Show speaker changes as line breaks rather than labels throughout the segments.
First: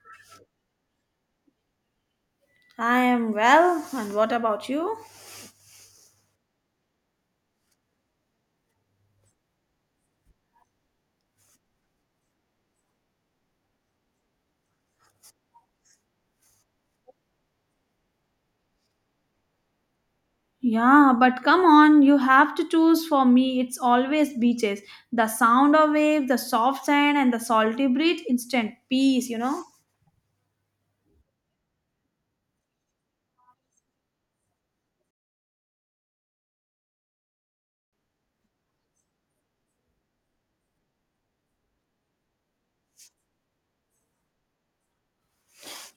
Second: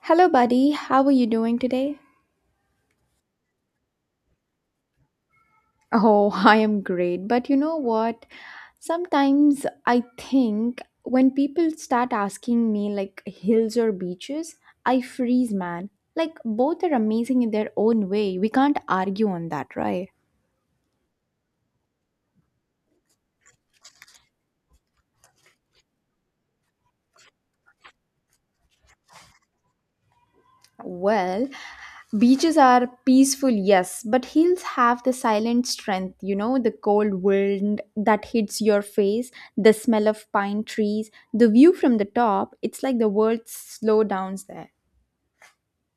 Hello, buddy. How are you doing today?
I am well, and what about you?
Oh, I am great. But you know what? Sometimes I think when people start asking me like hills or beaches, I freeze, man. Like both are amazing in their own way. We can't argue on that, right?
Yeah, but come on, you have to choose for me. It's always beaches. The sound of waves, the soft sand, and the salty breeze, instant peace, you know?
Well, Beaches are peaceful, yes, but hills have the silent strength, the cold wind that hits your face, the smell of pine trees, the view from the top. It's like the world slow downs there.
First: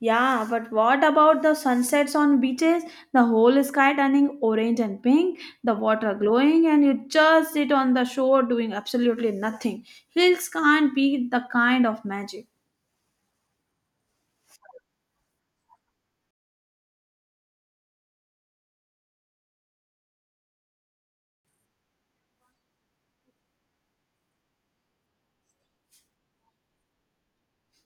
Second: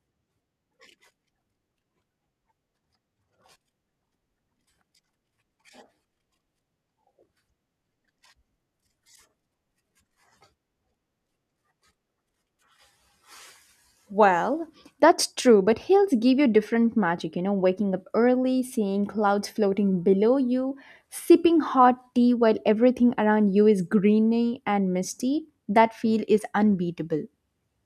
Yeah, but what about the sunsets on beaches? The whole sky turning orange and pink, the water glowing, and you just sit on the shore doing absolutely nothing. Hills can't beat the kind of magic.
Well, that's true, but hills give you different magic, waking up early, seeing clouds floating below you, sipping hot tea while everything around you is greeny and misty. That feel is unbeatable.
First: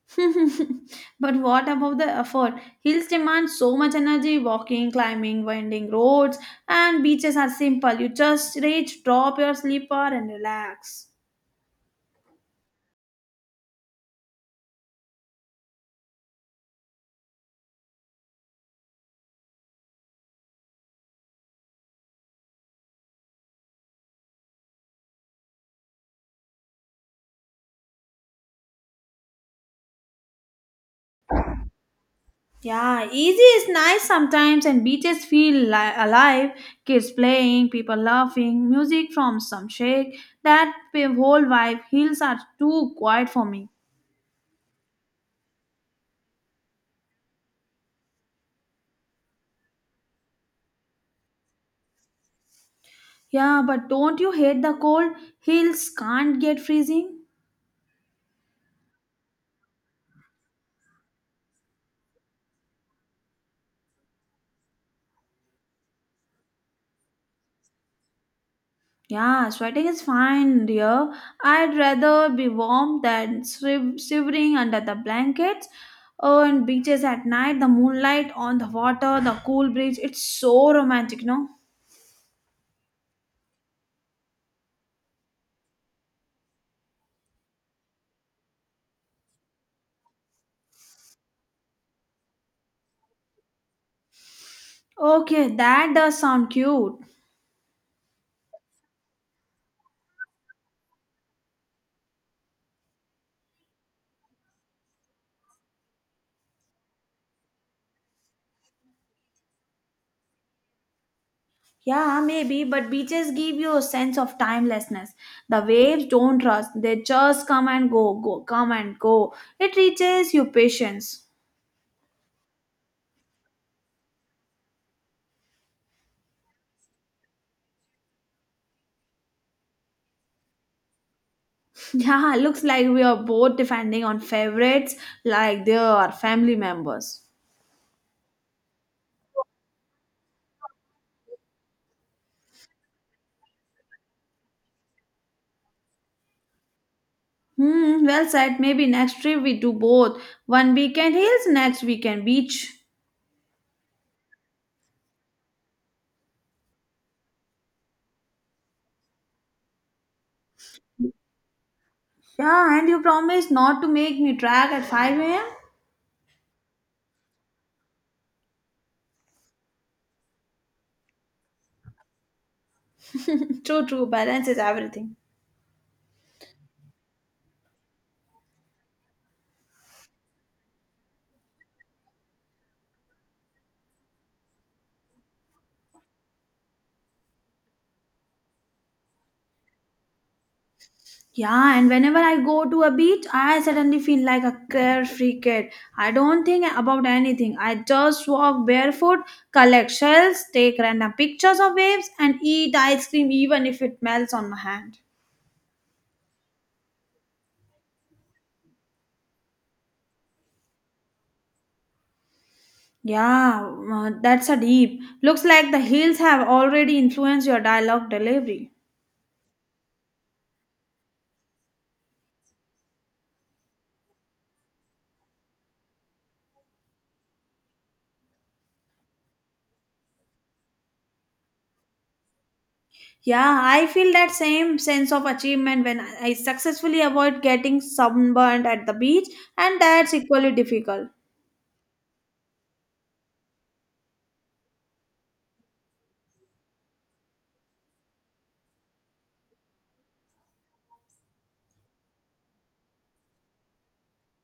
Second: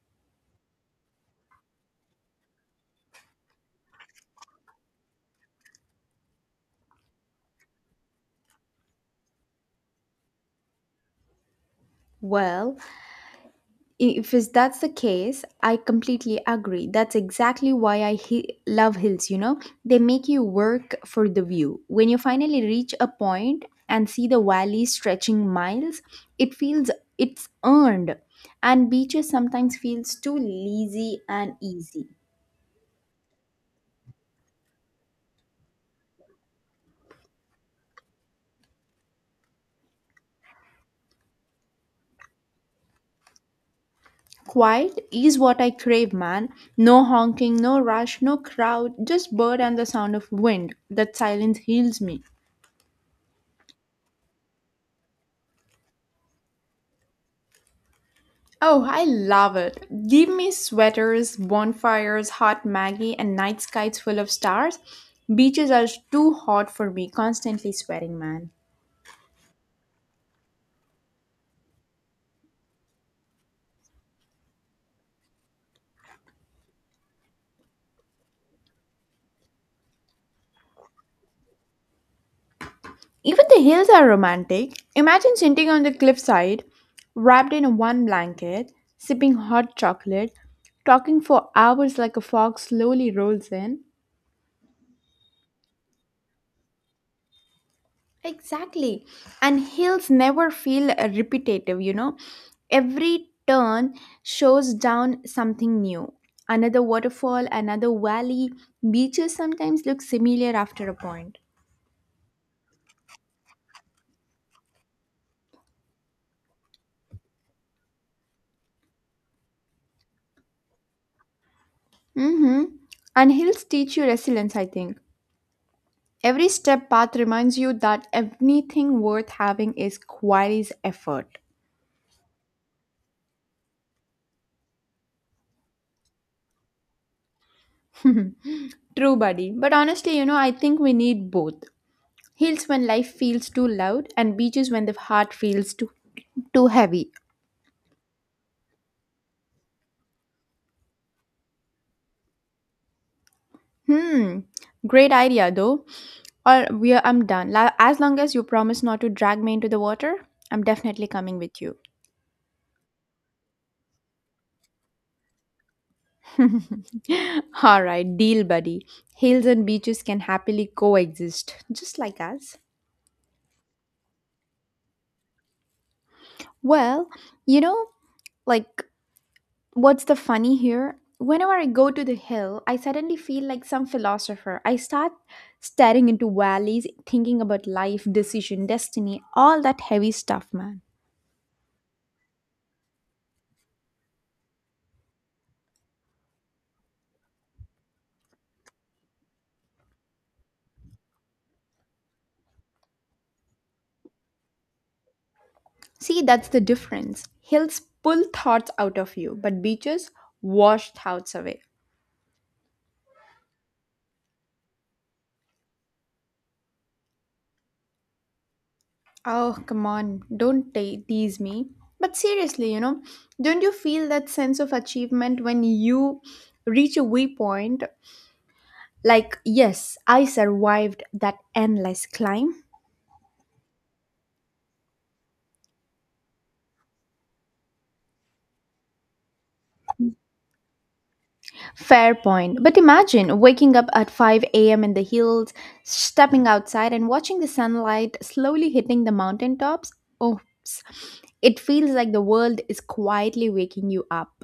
But what about the effort? Hills demand so much energy walking, climbing, winding roads, and beaches are simple. You just reach, drop your sleeper, and relax.
Well, If is that's the case, I completely agree. That's exactly why love hills, you know? They make you work for the view. When you finally reach a point and see the valley stretching miles, it feels it's earned. And beaches sometimes feels too lazy and easy.
Yeah, easy is nice sometimes, and beaches feel alive. Kids playing, people laughing, music from some shake. Whole vibe. Hills are too quiet for me.
Quiet is what I crave, man. No honking, no rush, no crowd, just bird and the sound of wind. That silence heals me.
Yeah, but don't you hate the cold? Hills can't get freezing.
Oh, I love it. Give me sweaters, bonfires, hot Maggie, and night skies full of stars. Beaches are too hot for me, constantly sweating, man.
Yeah, sweating is fine, dear. I'd rather be warm than shivering under the blankets. Oh, and beaches at night, the moonlight on the water, the cool breeze. It's so romantic, no?
Even the hills are romantic. Imagine sitting on the cliffside, wrapped in one blanket, sipping hot chocolate, talking for hours like a fog slowly rolls in.
Okay, that does sound cute.
Exactly. And hills never feel repetitive, you know. Every turn shows down something new. Another waterfall, another valley. Beaches sometimes look similar after a point.
Yeah, maybe, but beaches give you a sense of timelessness. The waves don't rush, they just come and go, go, come and go. It reaches you patience.
Mm-hmm. And hills teach you resilience, I think. Every step path reminds you that anything worth having is quite effort.
Yeah, looks like we are both defending on favorites like they are family members.
True, buddy. But honestly, you know, I think we need both. Hills when life feels too loud, and beaches when the heart feels too heavy.
Hmm, well said. Maybe next trip we do both. One weekend hills, next weekend beach.
Hmm. Great idea though. Or we are, I'm done. As long as you promise not to drag me into the water, I'm definitely coming with you.
Yeah, and you promised not to make me drag at 5 a.m.?
All right, deal, buddy. Hills and beaches can happily coexist, just like us.
True, true. Balance is everything.
Well, you know, like What's the funny here? Whenever I go to the hill, I suddenly feel like some philosopher. I start staring into valleys, thinking about life, decision, destiny, all that heavy stuff, man.
Yeah, and whenever I go to a beach, I suddenly feel like a carefree kid. I don't think about anything. I just walk barefoot, collect shells, take random pictures of waves, and eat ice cream even if it melts on my hand.
See, that's the difference. Hills pull thoughts out of you, but beaches wash thoughts away.
Yeah, that's a deep. Looks like the hills have already influenced your dialogue delivery.
Oh, come on, don't te- tease me. But seriously, you know, don't you feel that sense of achievement when you reach a waypoint? Like, yes, I survived that endless climb.
Yeah, I feel that same sense of achievement when I successfully avoid getting sunburned at the beach, and that's equally difficult.
Fair point. But imagine waking up at 5 a.m. in the hills, stepping outside and watching the sunlight slowly hitting the mountaintops. Oops. It feels like the world is quietly waking you up.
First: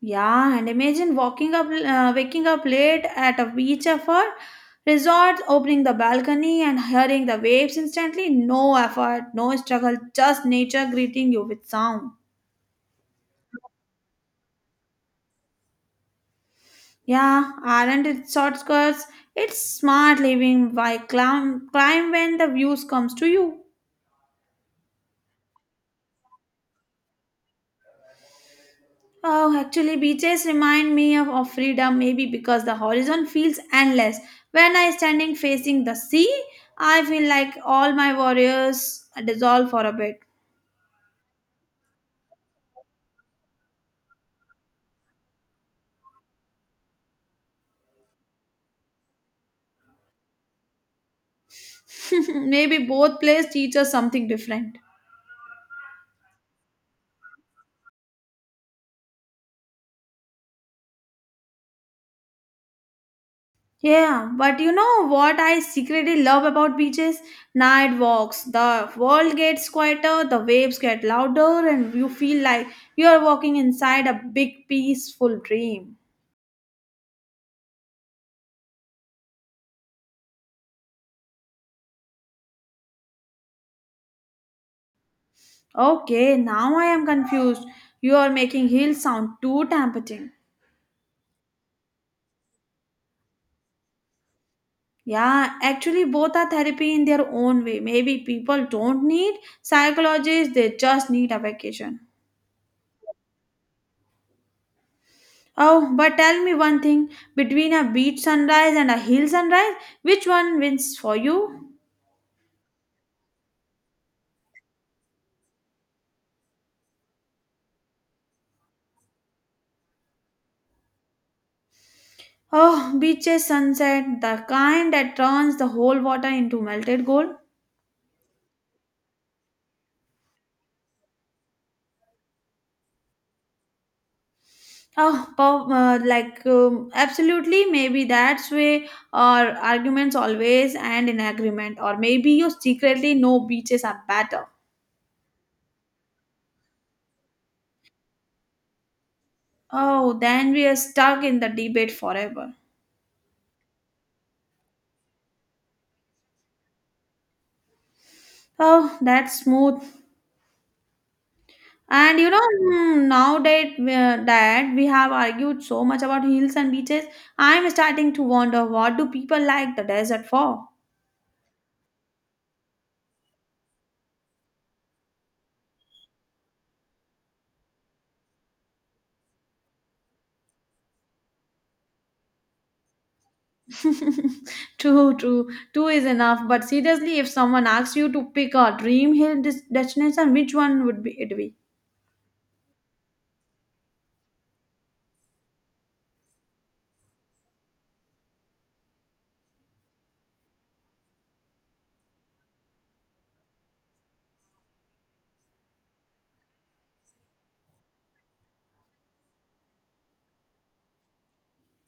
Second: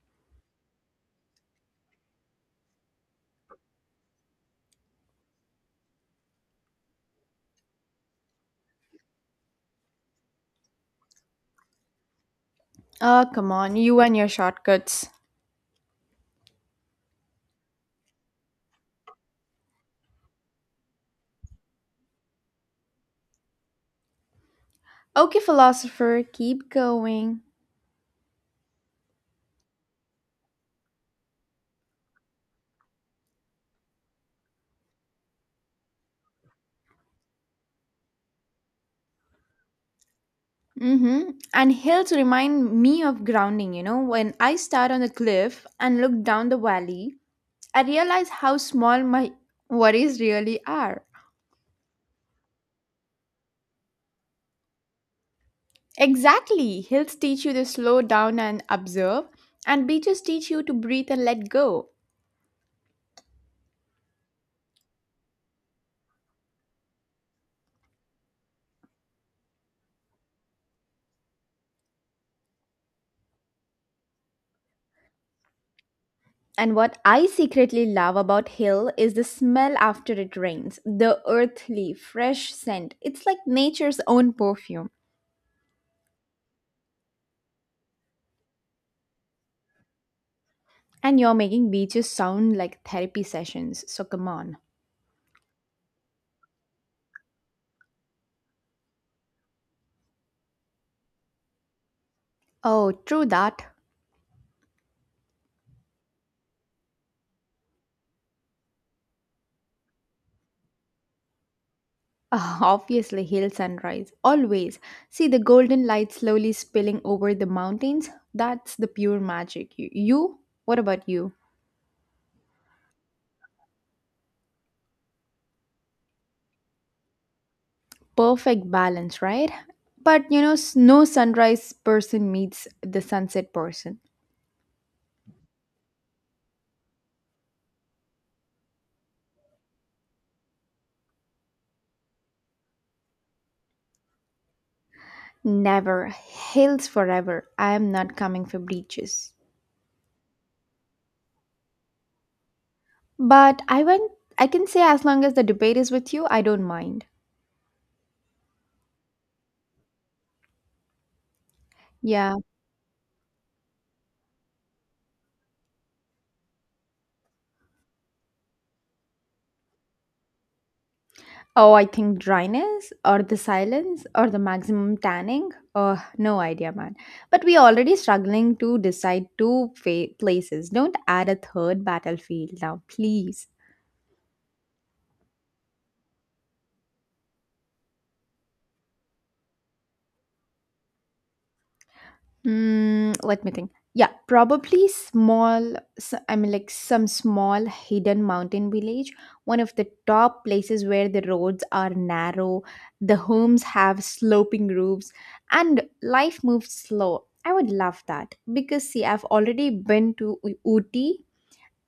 Yeah, and imagine waking up late at a beach effort resort, opening the balcony and hearing the waves instantly. No effort, no struggle, just nature greeting you with sound.
Oh, come on, you and your shortcuts.
Yeah, aren't it shortcuts? It's smart living by climb, climb when the views comes to you.
Okay, philosopher, keep going.
Oh, actually, beaches remind me of freedom, maybe because the horizon feels endless. When I standing facing the sea, I feel like all my worries dissolve for a bit.
Mm-hmm. And hills remind me of grounding, you know. When I start on the cliff and look down the valley, I realize how small my worries really are.
Maybe both places teach us something different.
Exactly. Hills teach you to slow down and observe, and beaches teach you to breathe and let go.
Yeah, but you know what I secretly love about beaches? Night walks. The world gets quieter, the waves get louder, and you feel like you are walking inside a big peaceful dream.
And what I secretly love about hill is the smell after it rains, the earthly, fresh scent. It's like nature's own perfume.
Okay, now I am confused. You are making heels sound too tempting.
And you're making beaches sound like therapy sessions, so come on.
Yeah, actually, both are therapy in their own way. Maybe people don't need psychologists, they just need a vacation.
Oh, true that.
Oh, but tell me one thing between a beach sunrise and a hill sunrise, which one wins for you?
Ah, obviously, hill sunrise, always. See the golden light slowly spilling over the mountains? That's the pure magic. You? You? What about you?
Oh, beaches sunset, the kind that turns the whole water into melted gold.
Perfect balance, right? But you know, no sunrise person meets the sunset person.
Oh, like absolutely, maybe that's why our arguments always end in agreement, or maybe you secretly know beaches are better.
Never. Hills forever. I am not coming for breaches.
Oh, then we are stuck in the debate forever.
But I went I can say as long as the debate is with you, I don't mind.
Oh, that's smooth. And you
Yeah.
know, now that we have argued so much about hills and beaches, I'm starting to wonder what do people like the desert for?
Oh, I think dryness or the silence or the maximum tanning. Oh, no idea, man. But we already struggling to decide places. Don't add a third battlefield now, please.
True, true. Two is enough. But seriously, if someone asks you to pick a dream hill destination, which one would be it be?
Mm, let me think. I mean, like some small hidden mountain village. One of the top places where the roads are narrow, the homes have sloping roofs, and life moves slow. I would love that because see, I've already been to Ooty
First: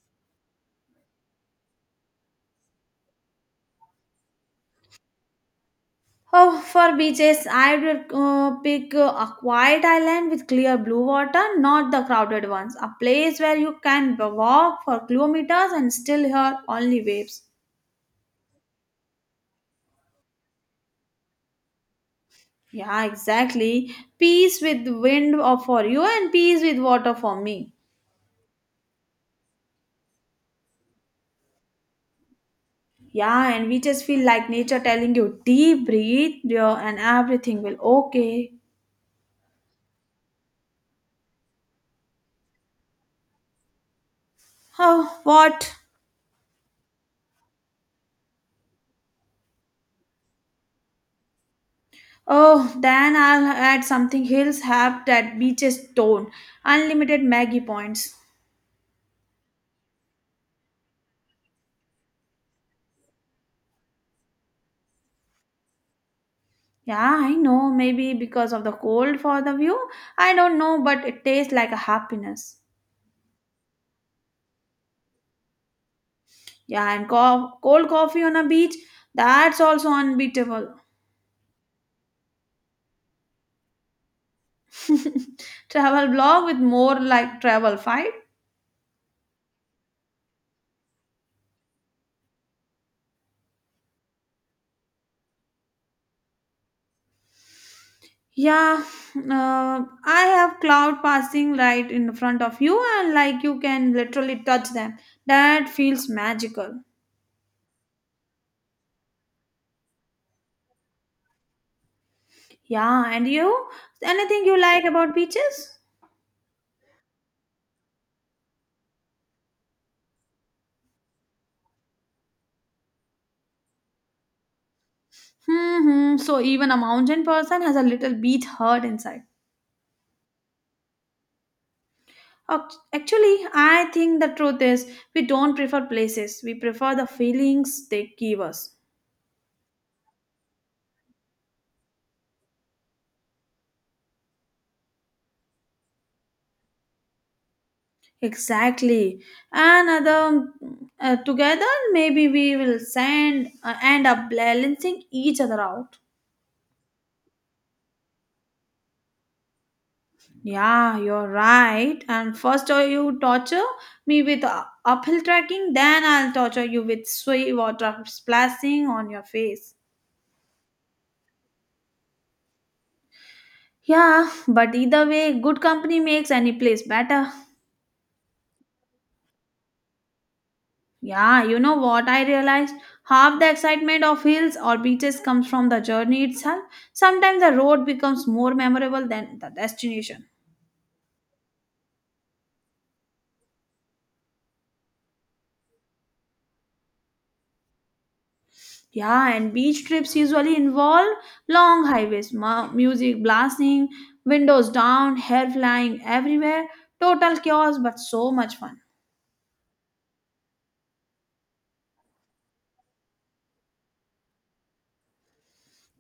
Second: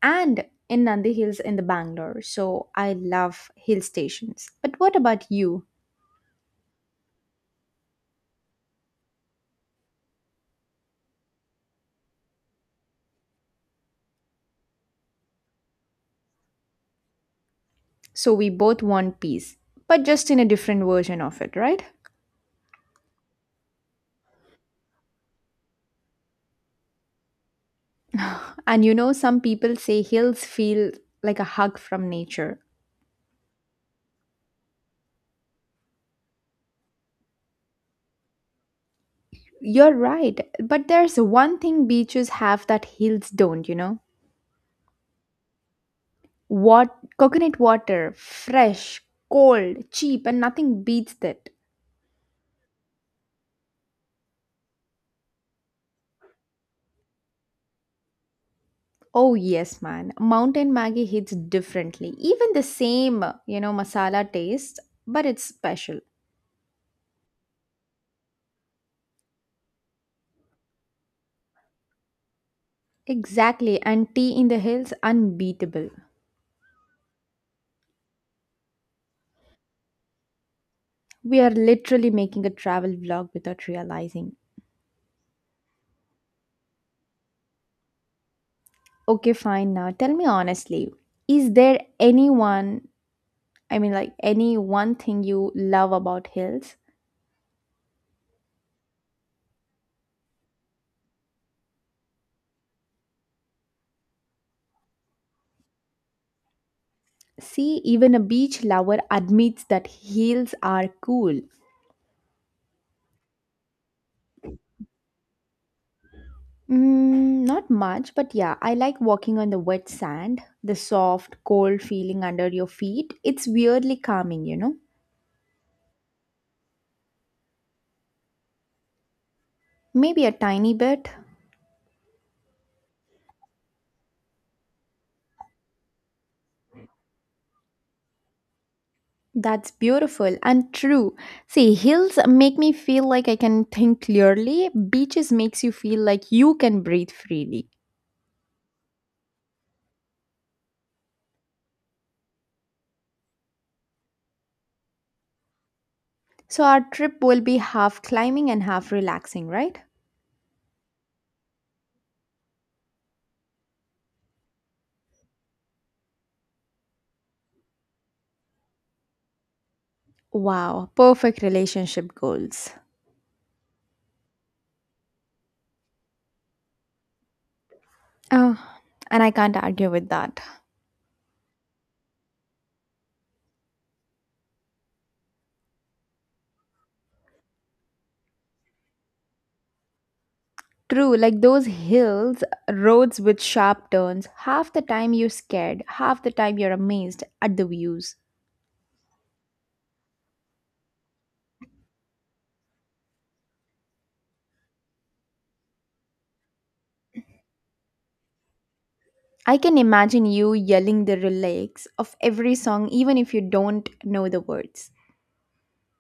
and in Nandi Hills in the Bangalore, so I love hill stations. But what about you?
Oh, for beaches, I would pick a quiet island with clear blue water, not the crowded ones. A place where you can walk for kilometers and still hear only waves.
So we both want peace, but just in a different version of it, right?
Yeah, exactly. Peace with wind or for you, and peace with water for me.
And you know, some people say hills feel like a hug from nature.
Yeah, and we just feel like nature telling you, deep breathe, dear, and everything will okay.
You're right, but there's one thing beaches have that hills don't, you know?
Oh, what?
What coconut water, fresh, cold, cheap, and nothing beats that.
Oh, then I'll add something hills have that beaches don't. Unlimited Maggie points.
Oh yes, man. Mountain Maggie hits differently. Even the same, you know, masala taste, but it's special.
Yeah, I know, maybe because of the cold for the view. I don't know, but it tastes like a happiness.
Exactly, and tea in the hills unbeatable.
Yeah, and cold coffee on a beach, that's also unbeatable.
We are literally making a travel vlog without realizing.
Travel blog with more like travel fight.
Okay, fine. Now tell me honestly, is there anyone, I mean, like any one thing you love about hills?
Yeah, I have cloud passing right in front of you, and like you can literally touch them. That feels magical.
See, even a beach lover admits that hills are cool.
Yeah, and you? Anything you like about beaches?
Mm, not much, but yeah, I like walking on the wet sand, the soft, cold feeling under your feet. It's weirdly calming, you know?
Hmm. So even a mountain person has a little beach hurt inside.
Maybe a tiny bit.
Actually, I think the truth is we don't prefer places. We prefer the feelings they give us.
That's beautiful and true. See, hills make me feel like I can think clearly. Beaches makes you feel like you can breathe freely.
Exactly. Another together, maybe we will send end up balancing each other out.
So our trip will be half climbing and half relaxing, right?
Yeah, you're right. And first, you torture me with uphill trekking, then I'll torture you with sweet water splashing on your face.
Wow, perfect relationship goals.
Yeah, but either way, good company makes any place better.
Oh, and I can't argue with that.
Yeah, you know what I realized? Half the excitement of hills or beaches comes from the journey itself. Sometimes the road becomes more memorable than the destination.
True, like those hills, roads with sharp turns, half the time you're scared, half the time you're amazed at the views.
Yeah, and beach trips usually involve long highways, music blasting, windows down, hair flying everywhere, total chaos, but so much fun.
I can imagine you yelling the lyrics of every song, even if you don't know the words.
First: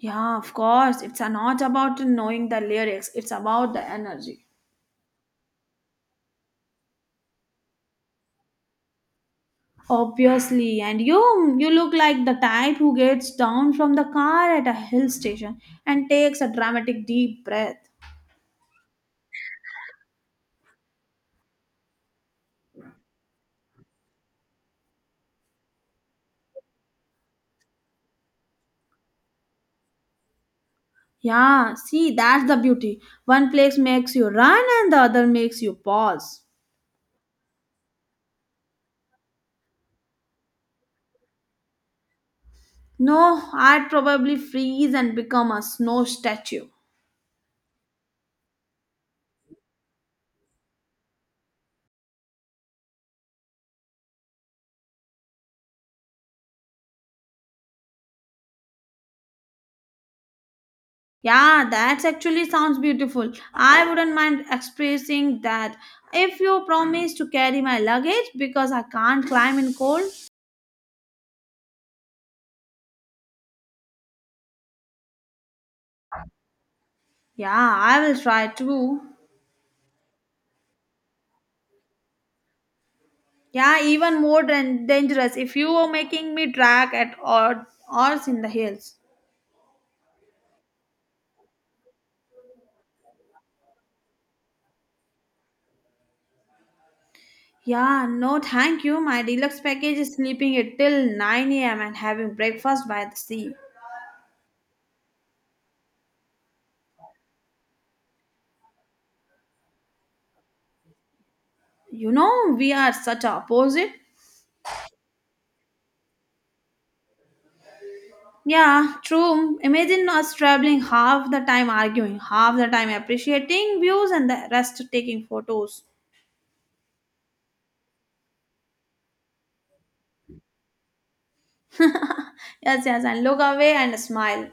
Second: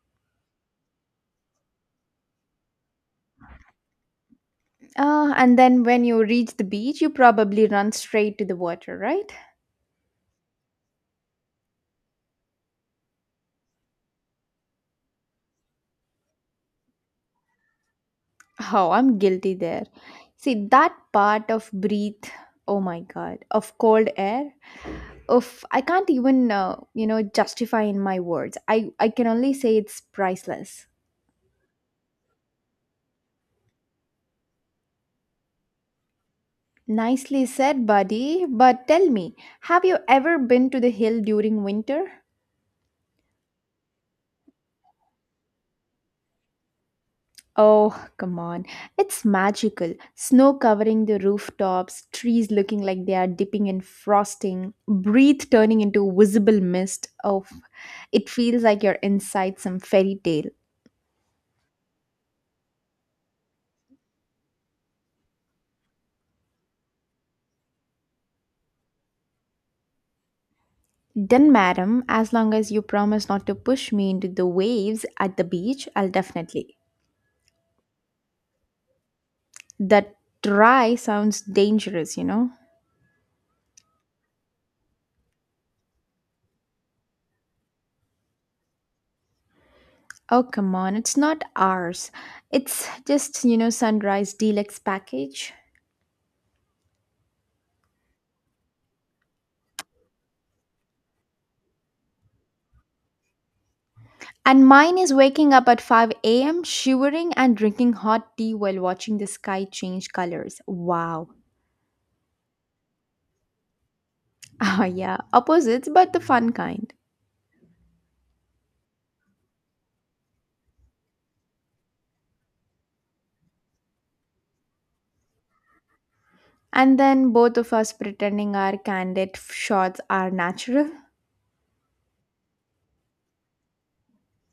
Yeah, of course, it's not about knowing the lyrics, it's about the energy.
Ah, and then when you reach the beach, you probably run straight to the water, right?
Obviously, and you look like the type who gets down from the car at a hill station and takes a dramatic deep breath.
Oh, I'm guilty there. See, that part of breathe, oh my god, of cold air, of I can't even, you know, justify in my words. I can only say it's priceless.
Yeah, see, that's the beauty. One place makes you run and the other makes you pause.
Nicely said, buddy. But tell me, have you ever been to the hill during winter?
No, I'd probably freeze and become a snow statue.
Oh, come on. It's magical. Snow covering the rooftops, trees looking like they are dipping in frosting, breath turning into visible mist. Oh, it feels like you're inside some fairy tale.
Yeah, that actually sounds beautiful. I wouldn't mind expressing that if you promise to carry my luggage because I can't climb in cold.
Then, madam, as long as you promise not to push me into the waves at the beach, I'll definitely.
Yeah, I will try too.
That try sounds dangerous, you know?
Yeah, even more dangerous if you were making me drag at odd hours in the hills.
Oh, come on. It's not ours. It's just, you know, sunrise deluxe package.
Yeah, no thank you. My deluxe package is sleeping it till 9 a.m. and having breakfast by the sea.
And mine is waking up at 5 a.m., shivering and drinking hot tea while watching the sky change colors. Wow.
You know, we are such opposite.
Ah, yeah, opposites, but the fun kind.
Yeah, true. Imagine us traveling half the time arguing, half the time appreciating views, and the rest taking photos.
And then both of us pretending our candid shots are natural.
Yes, yes, and look away and smile.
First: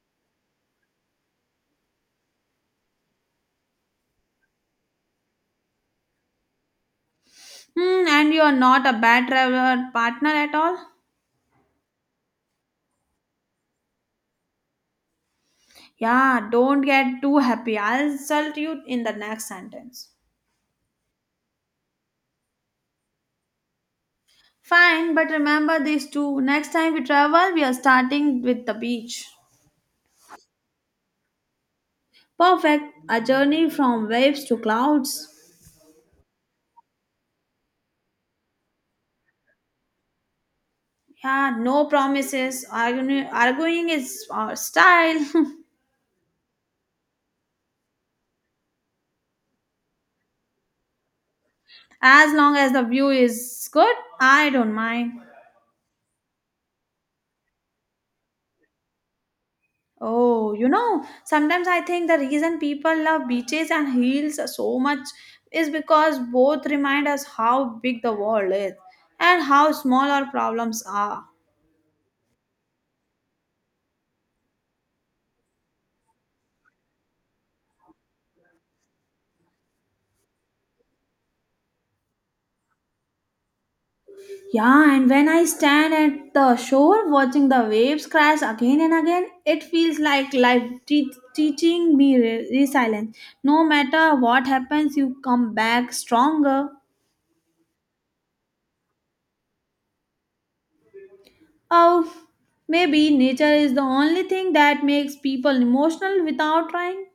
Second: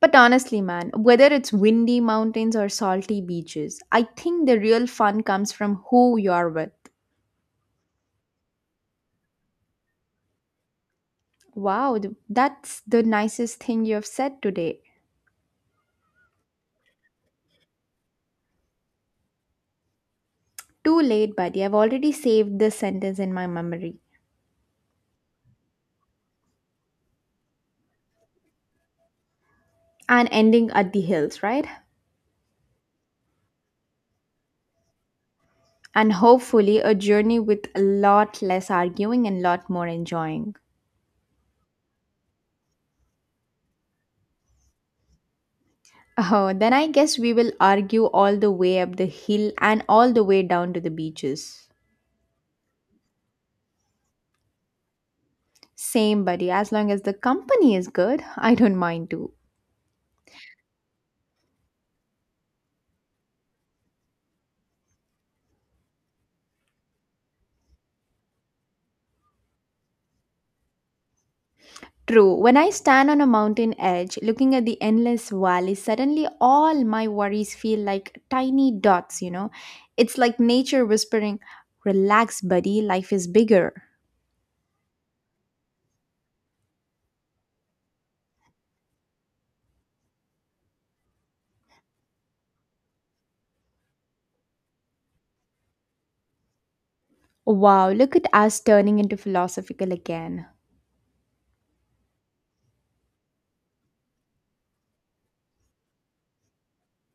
But honestly, man, whether it's windy mountains or salty beaches, I think the real fun comes from who you're with.
Hmm, and you are not a bad traveler partner at all.
Wow, that's the nicest thing you've said today.
Yeah, don't get too happy. I'll insult you in the next sentence.
Too late, buddy. I've already saved this sentence in my memory.
Fine, but remember these two. Next time we travel, we are starting with the beach.
And ending at the hills, right?
Perfect. A journey from waves to clouds.
And hopefully a journey with a lot less arguing and lot more enjoying.
Yeah, no promises. Arguing is our style.
Oh, then I guess we will argue all the way up the hill and all the way down to the beaches.
As long as the view is good, I don't mind.
Same, buddy, as long as the company is good, I don't mind too.
Oh, you know, sometimes I think the reason people love beaches and hills so much is because both remind us how big the world is and how small our problems are.
True, when I stand on a mountain edge looking at the endless valley, suddenly all my worries feel like tiny dots, you know? It's like nature whispering, relax, buddy, life is bigger.
Yeah, and when I stand at the shore watching the waves crash again and again, it feels like life teaching me resilience. No matter what happens, you come back stronger.
Wow, look at us turning into philosophical again.
Oh, maybe nature is the only thing that makes people emotional without trying.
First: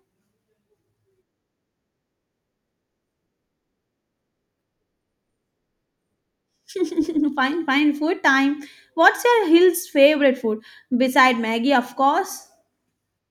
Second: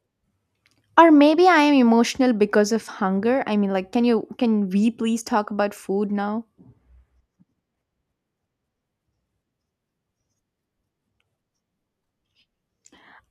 Or maybe I am emotional because of hunger. I mean, like, can you can we please talk about food now?
Fine, fine. Food time. What's your Hill's favorite food? Beside Maggie, of course.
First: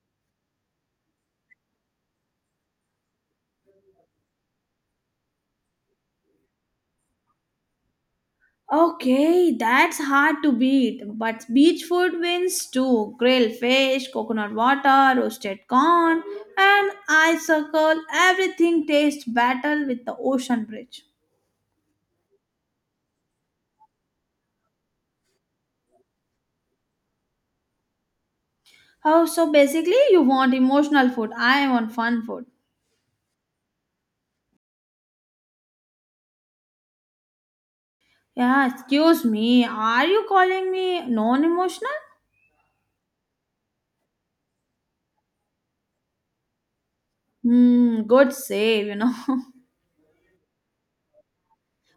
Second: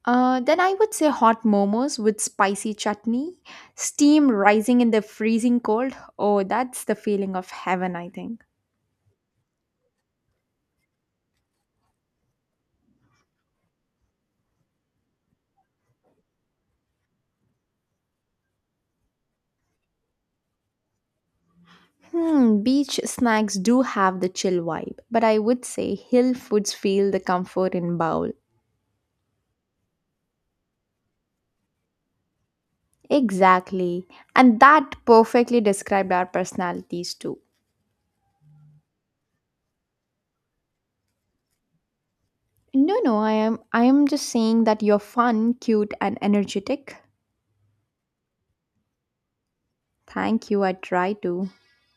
Then I would say hot momos with spicy chutney, steam rising in the freezing cold. Oh, that's the feeling of heaven, I think.
Okay, that's hard to beat. But beach food wins too. Grilled fish, coconut water, roasted corn, and ice circle. Everything tastes better with the ocean bridge.
Hmm, beach snacks do have the chill vibe, but I would say hill foods feel the comfort in bowl.
Oh, so basically, you want emotional food. I want fun food.
Exactly. And that perfectly described our personalities too.
Yeah, excuse me. Are you calling me non emotional?
No, no, I am just saying that you're fun, cute and energetic.
Hmm, good save, you know.
Thank you, I try to.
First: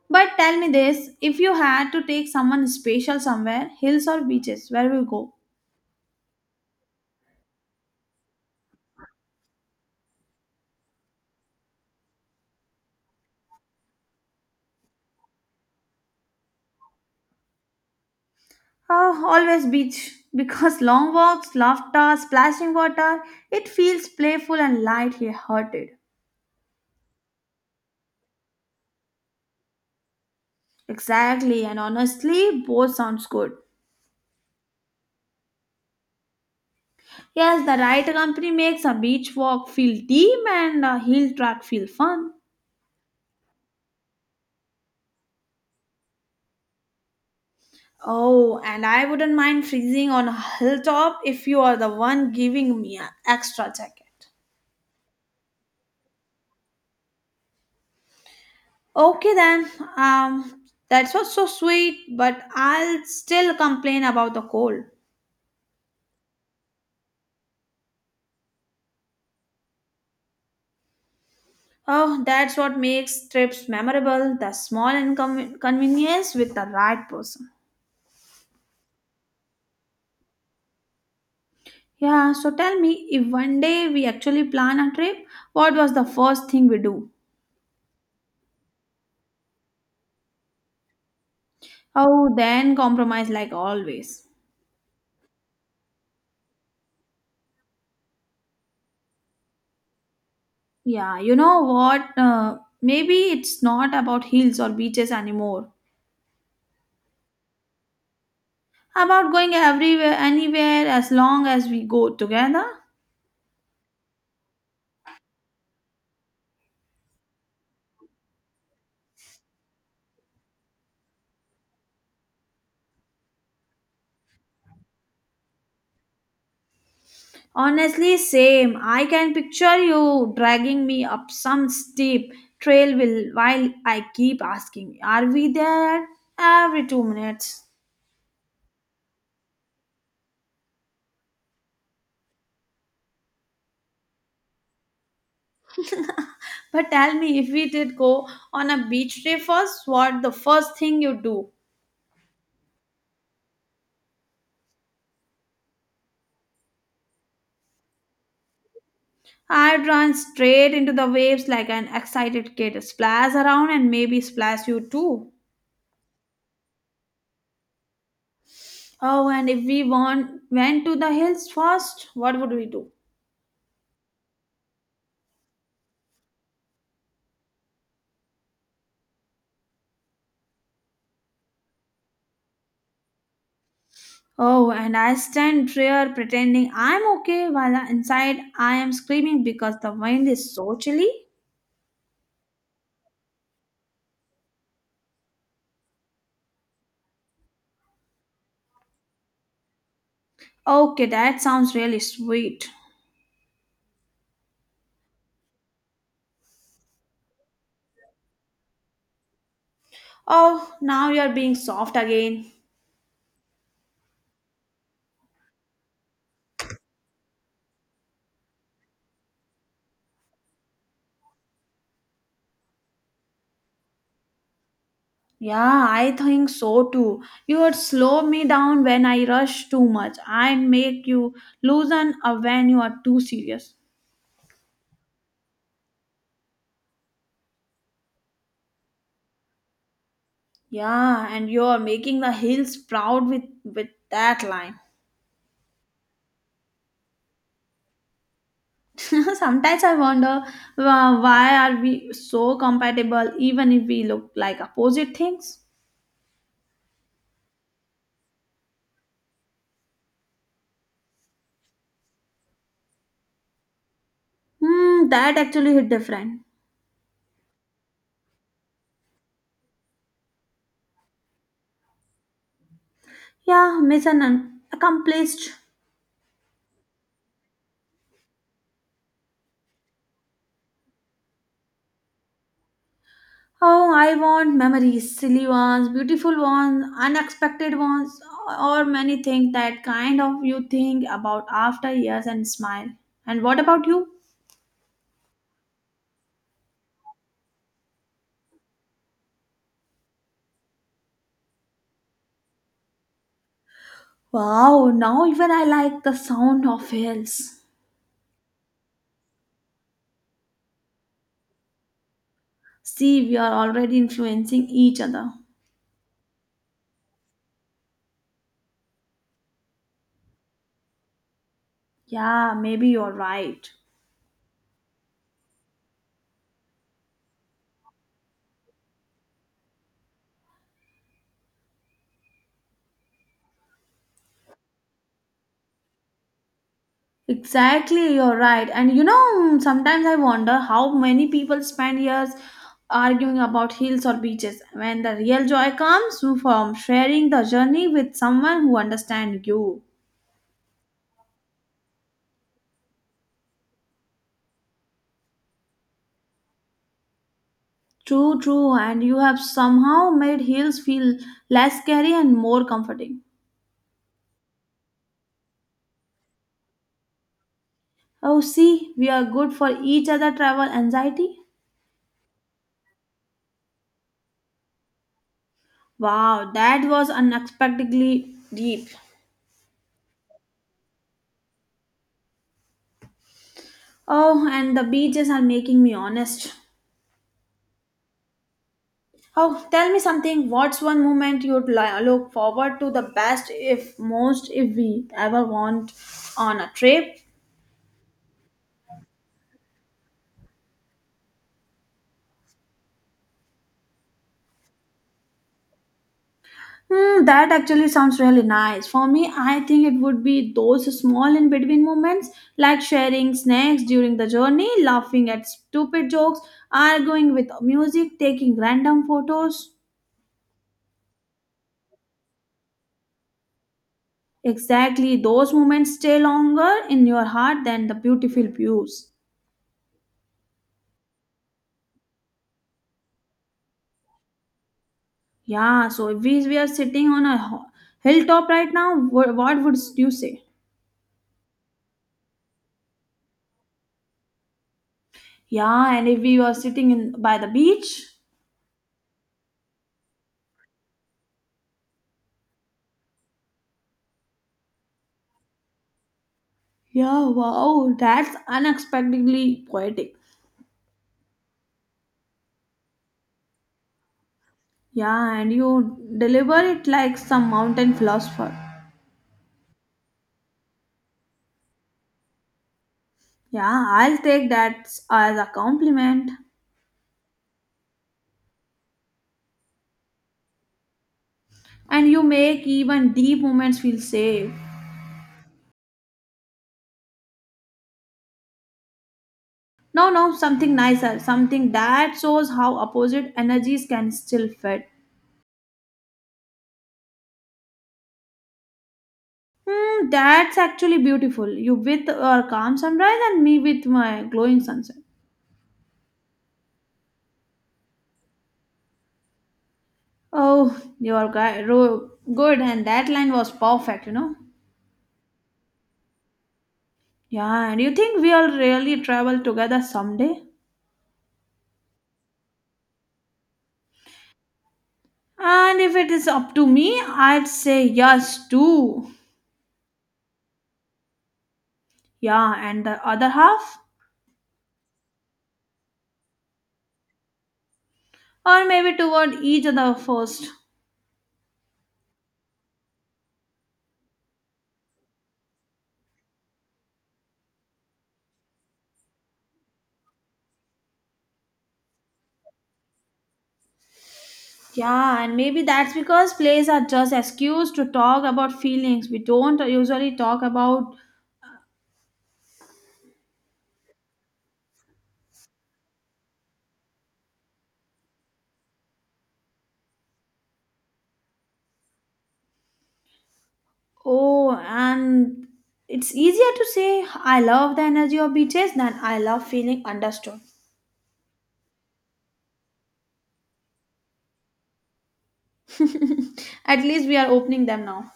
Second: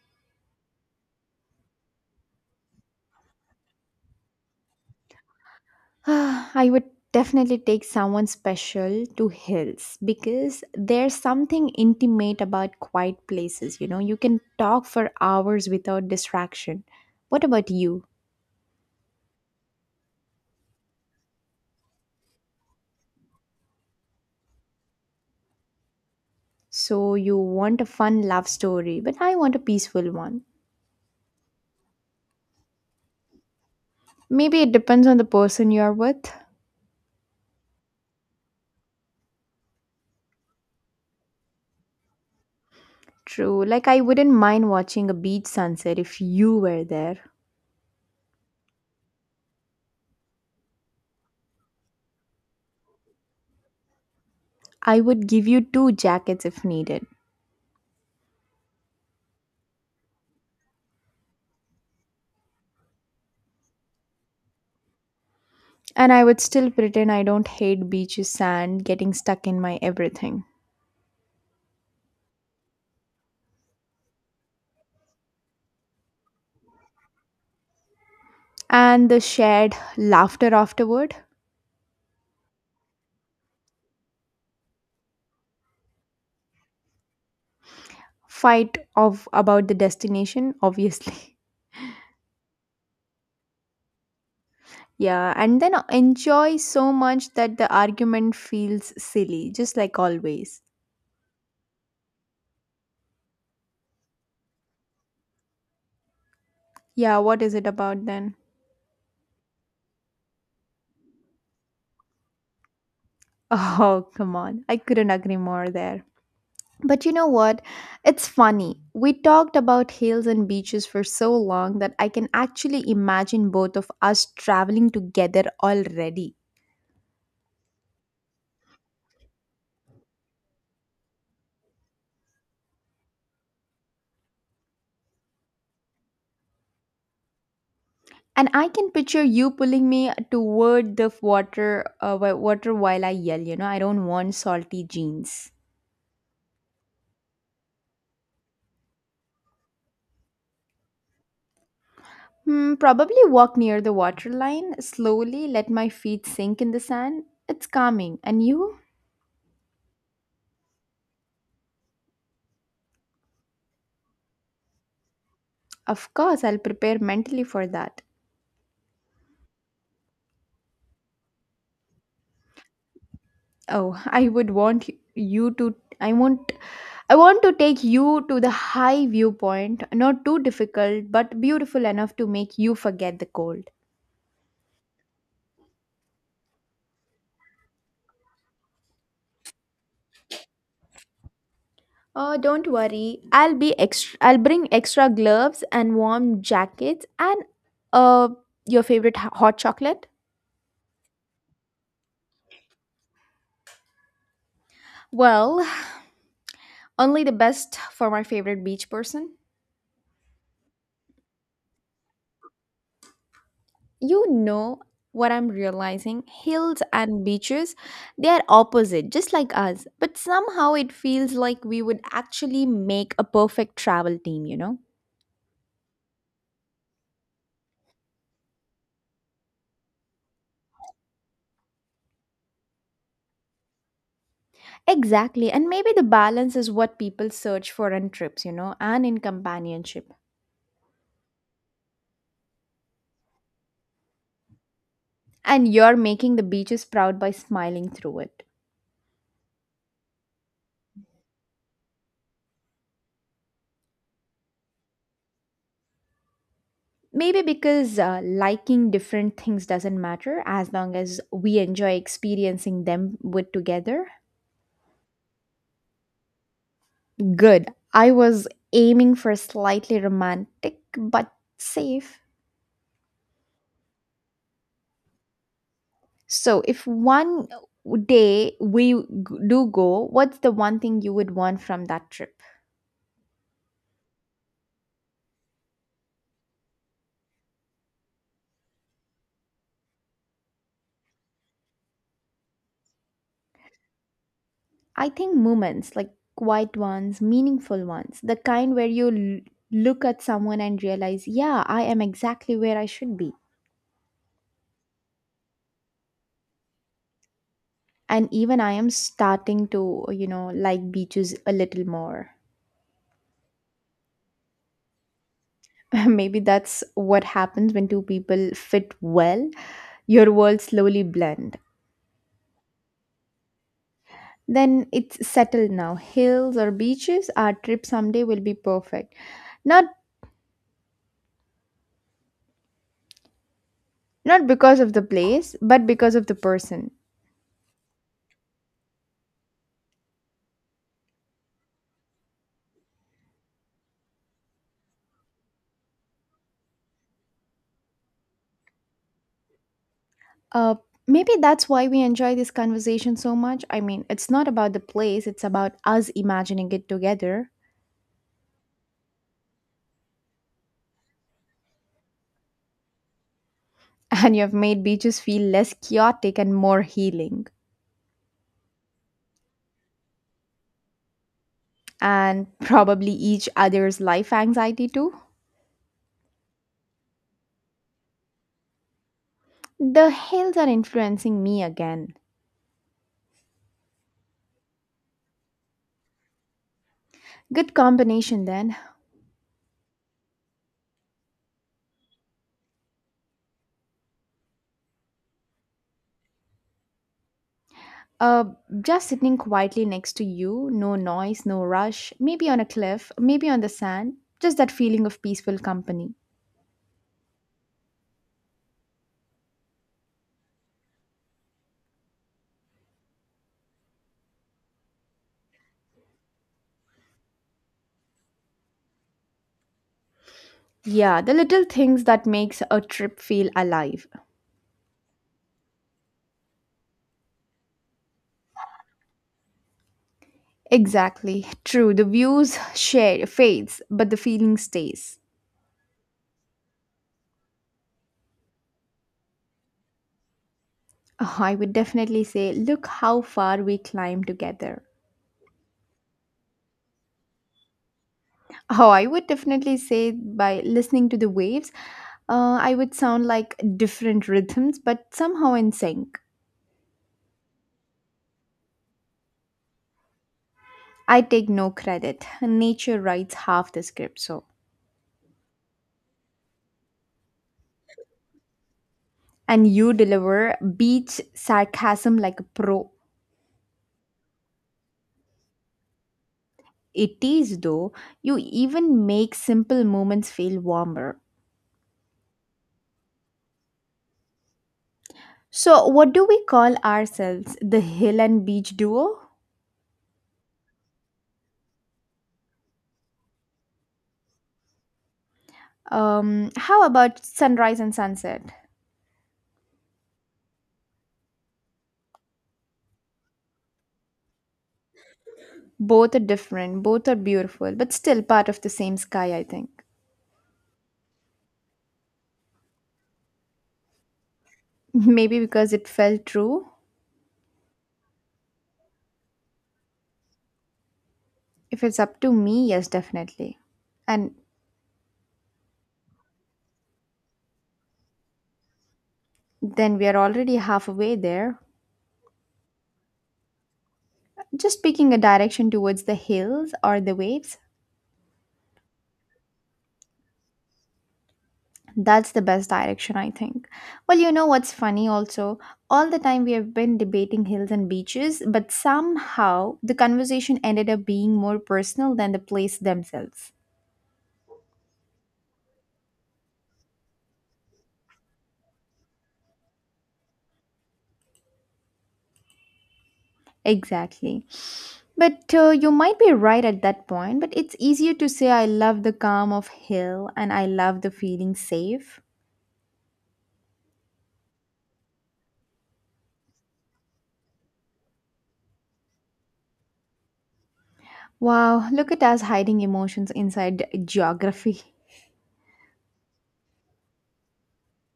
But tell me this if you had to take someone special somewhere, hills or beaches, where will you go?
I would definitely take someone special to hills because there's something intimate about quiet places, you know. You can talk for hours without distraction. What about you?
Oh, always beach. Because long walks, laughter, splashing water, it feels playful and light-hearted.
So you want a fun love story, but I want a peaceful one.
Exactly, and honestly, both sounds good.
Maybe it depends on the person you're with.
Yes, the right company makes a beach walk feel deep and a hill track feel fun.
True. Like I wouldn't mind watching a beach sunset if you were there.
Oh, and I wouldn't mind freezing on a hilltop if you are the one giving me an extra jacket.
I would give you two jackets if needed.
Okay then. Um, that's what's so sweet, but I'll still complain about the cold.
And I would still pretend I don't hate beaches, sand, getting stuck in my everything.
Oh, that's what makes trips memorable, the small inconvenience with the right person.
And the shared laughter afterward,
Yeah, so tell me, if one day we actually plan a trip, what was the first thing we do?
fight of about the destination, obviously.
Oh, then compromise like always.
Yeah, and then enjoy so much that the argument feels silly, just like always.
Yeah, you know what? Maybe it's not about hills or beaches anymore.
Yeah, what is it about then?
About going everywhere, anywhere, as long as we go together.
Oh, come on. I couldn't agree more there. But you know what? It's funny. We talked about hills and beaches for so long that I can actually imagine both of us traveling together already.
Honestly, same. I can picture you dragging me up some steep trail while I keep asking, "Are we there?" every 2 minutes.
And I can picture you pulling me toward the water, water while I yell, I don't want salty jeans.
But tell me, if we did go on a beach day first, what the first thing you do?
Probably walk near the waterline, slowly let my feet sink in the sand. It's calming. And you?
I'd run straight into the waves like an excited kid, splash around and maybe splash you too.
Of course, I'll prepare mentally for that.
Oh, and if we want, went to the hills first, what would we do?
Oh, you to I want I want to take you to the high viewpoint, not too difficult, but beautiful enough to make you forget the cold.
Oh, and I stand there pretending I'm okay while inside I am screaming because the wind is so chilly.
Oh, don't worry. I'll bring extra gloves and warm jackets and uh your favorite hot chocolate?
Okay, that sounds really sweet.
Well, only the best for my favorite beach person.
Oh, now you're being soft again.
You know what I'm realizing? Hills and beaches, they are opposite, just like us. But somehow it feels like we would actually make a perfect travel team, you know?
Yeah, I think so too. You would slow me down when I rush too much I make you loosen up when you are too serious.
Exactly. And maybe the balance is what people search for in trips, and in companionship.
Yeah, and you're making the hills proud with that line.
And you're making the beaches proud by smiling through it.
Sometimes I wonder why are we so compatible even if we look like opposite things?
Maybe because liking different things doesn't matter as long as we enjoy experiencing them with together.
Hmm, that actually hit different.
Good. I was aiming for slightly romantic but safe.
Yeah, mission accomplished.
So, if one day we do go, what's the one thing you would want from that trip?
Oh, I want memories, silly ones, beautiful ones, unexpected ones, or many things that kind of you think about after years and smile. And what about you?
I think moments like quiet ones, meaningful ones, the kind where you look at someone and realize, yeah, I am exactly where I should be.
Wow, now even I like the sound of hills.
And even I am starting to, like beaches a little more.
See, we are already influencing each other.
Maybe that's what happens when two people fit well. Your worlds slowly blend.
Yeah, maybe you're right.
Then it's settled now. Hills or beaches, our trip someday will be perfect. Not not because of the place, but because of the person.
Exactly, you're right. And you know, sometimes I wonder how many people spend years arguing about hills or beaches when the real joy comes from sharing the journey with someone who understands you.
Uh Maybe that's why we enjoy this conversation so much. I mean, it's not about the place, it's about us imagining it together.
True, true, and you have somehow made hills feel less scary and more comforting.
And you've made beaches feel less chaotic and more healing.
Oh, see, we are good for each other travel anxiety.
And probably each other's life anxiety too.
Wow, that was unexpectedly deep.
The hills are influencing me again.
Oh, and the beaches are making me honest.
Good combination then.
Oh, tell me something. What's one moment you'd look forward to the best, if most, if we ever want on a trip?
Uh, just sitting quietly next to you, no noise, no rush, maybe on a cliff, maybe on the sand, just that feeling of peaceful company.
Hmm, that actually sounds really nice. For me, I think it would be those small in between moments, like sharing snacks during the journey, laughing at stupid jokes, arguing with music, taking random photos.
Yeah, the little things that makes a trip feel alive.
Exactly, those moments stay longer in your heart than the beautiful views.
Exactly. True, the views share fades, but the feeling stays.
Yeah, so if we are sitting on a hilltop right now, what would you say?
Oh, I would definitely say look how far we climbed together.
Yeah, and if we were sitting in by the beach,
Oh, I would definitely say by listening to the waves, I would sound like different rhythms, but somehow in sync.
yeah, wow, that's unexpectedly poetic.
I take no credit. Nature writes half the script, so.
Yeah, and you deliver it like some mountain philosopher.
And you deliver beach sarcasm like a pro.
Yeah, I'll take that as a compliment.
It is, though, you even make simple moments feel warmer.
And you make even deep moments feel safe.
So, what do we call ourselves? The hill and beach duo?
No, no, something nicer, something that shows how opposite energies can still fit.
How about sunrise and sunset?
Hmm, that's actually beautiful. You with your calm sunrise and me with my glowing sunset.
Both are different, both are beautiful, but still part of the same sky, I think.
Oh, your good, and that line was perfect, you know.
Maybe because it felt true.
Yeah, and you think we'll really travel together someday?
If it's up to me, yes, definitely. And
And if it is up to me, I'd say yes too.
then we are already halfway there.
Yeah, and the other half?
Just picking a direction towards the hills or the waves,
Or maybe toward each other first.
that's the best direction, I think. Well, you know what's funny also? All the time we have been debating hills and beaches, but somehow the conversation ended up being more personal than the place themselves.
Yeah, and maybe that's because plays are just excuse to talk about feelings we don't usually talk about.
Exactly. But you might be right at that point, but it's easier to say I love the calm of hill and I love the feeling safe.
Oh, and it's easier to say I love the energy of beaches than I love feeling understood.
Wow, look at us hiding emotions inside geography.
At least we are opening them now.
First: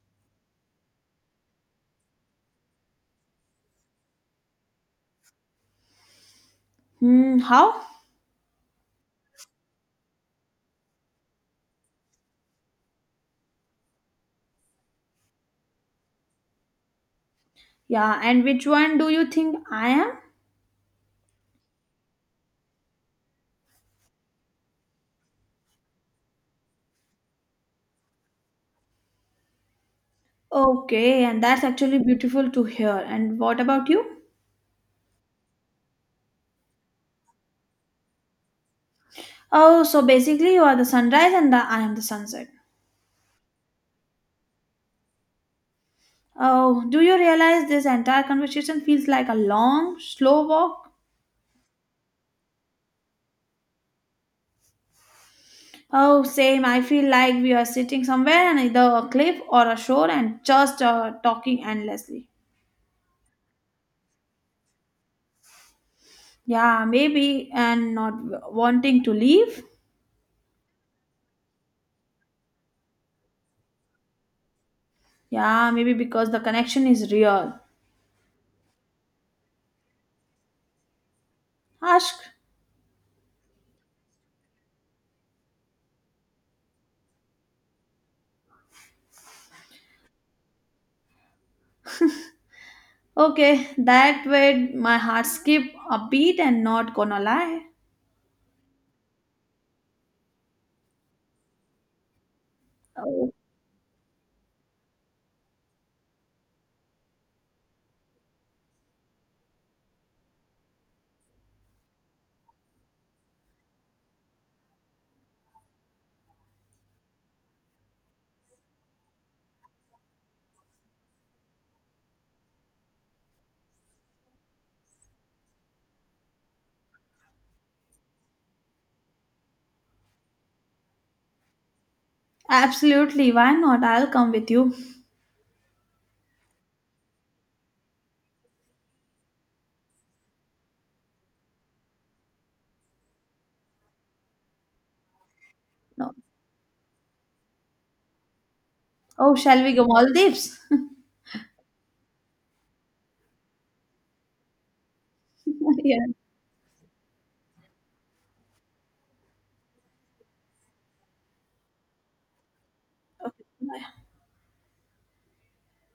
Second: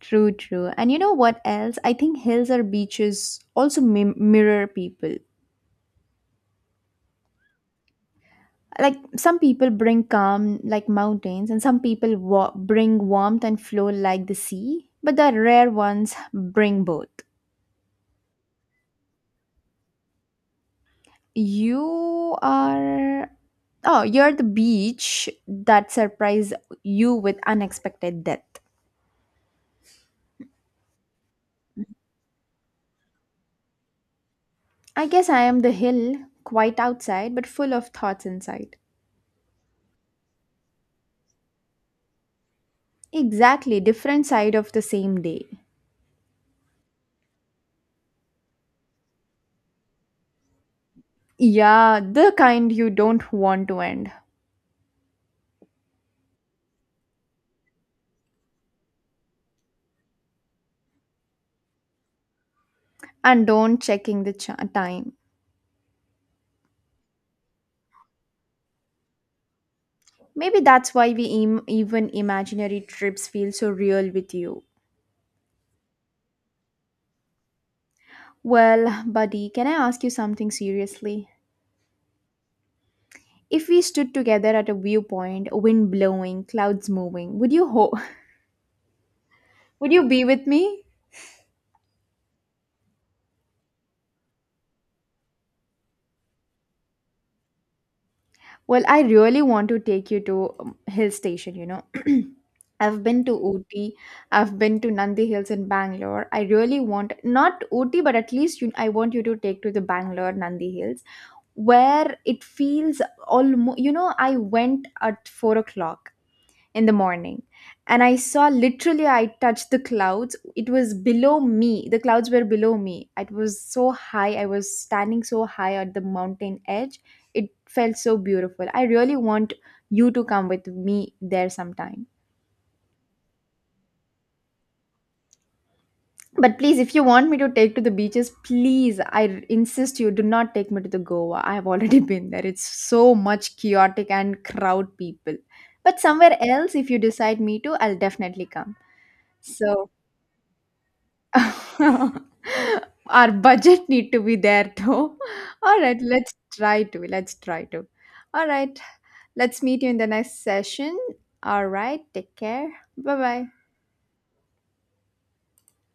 True, true. And you know what else? I think hills or beaches also mirror people.
Hmm, how?
Like some people bring calm like mountains, and some people bring warmth and flow like the sea, but the rare ones bring both.
Yeah, and which one do you think I am?
You are. Oh, you're the beach that surprised you with unexpected death.
Okay, and that's actually beautiful to hear. And what about you?
I guess I am the hill, quite outside, but full of thoughts inside.
Oh, so basically you are the sunrise and I am the sunset.
Exactly, different side of the same day.
Oh, do you realize this entire conversation feels like a long, slow walk?
Yeah, the kind you don't want to end.
Oh, same. I feel like we are sitting somewhere on either a cliff or a shore and just talking endlessly.
And don't checking the time.
Yeah, maybe, and not wanting to leave.
Maybe that's why we even imaginary trips feel so real with you.
Yeah, maybe because the connection is real.
Well, buddy, can I ask you something seriously?
Ask.
If we stood together at a viewpoint, wind blowing, clouds moving, would you would you be with me?
Okay, that way my heart skip a beat and not gonna lie.
Well, I really want to take you to hill station. I've been
Oh,
to Ooty, I've been to Nandi Hills in Bangalore. I really want not Ooty, but at least you, I want you to take to the Bangalore Nandi Hills, where it feels almost. I went at four o'clock in the morning, and I saw, literally I touched the clouds. It was below me, the clouds were below me. It was so high, I was standing so high at the mountain edge. It felt so beautiful. I really want you to come with me there sometime.
absolutely. Why not? I'll come with you.
But please, if you want me to take to the beaches, please I insist you do not take me to the Goa. I have already been there. It's so much chaotic and crowd people. But
No.
somewhere else, if you decide me to, I'll definitely come,
Oh, shall we go
so
Maldives?
Our budget need to be there though. All right,
Yeah.
let's try to. Let's try to. All right. Let's meet you in the next session. All right. Take care. Bye
Okay.
bye.
Bye.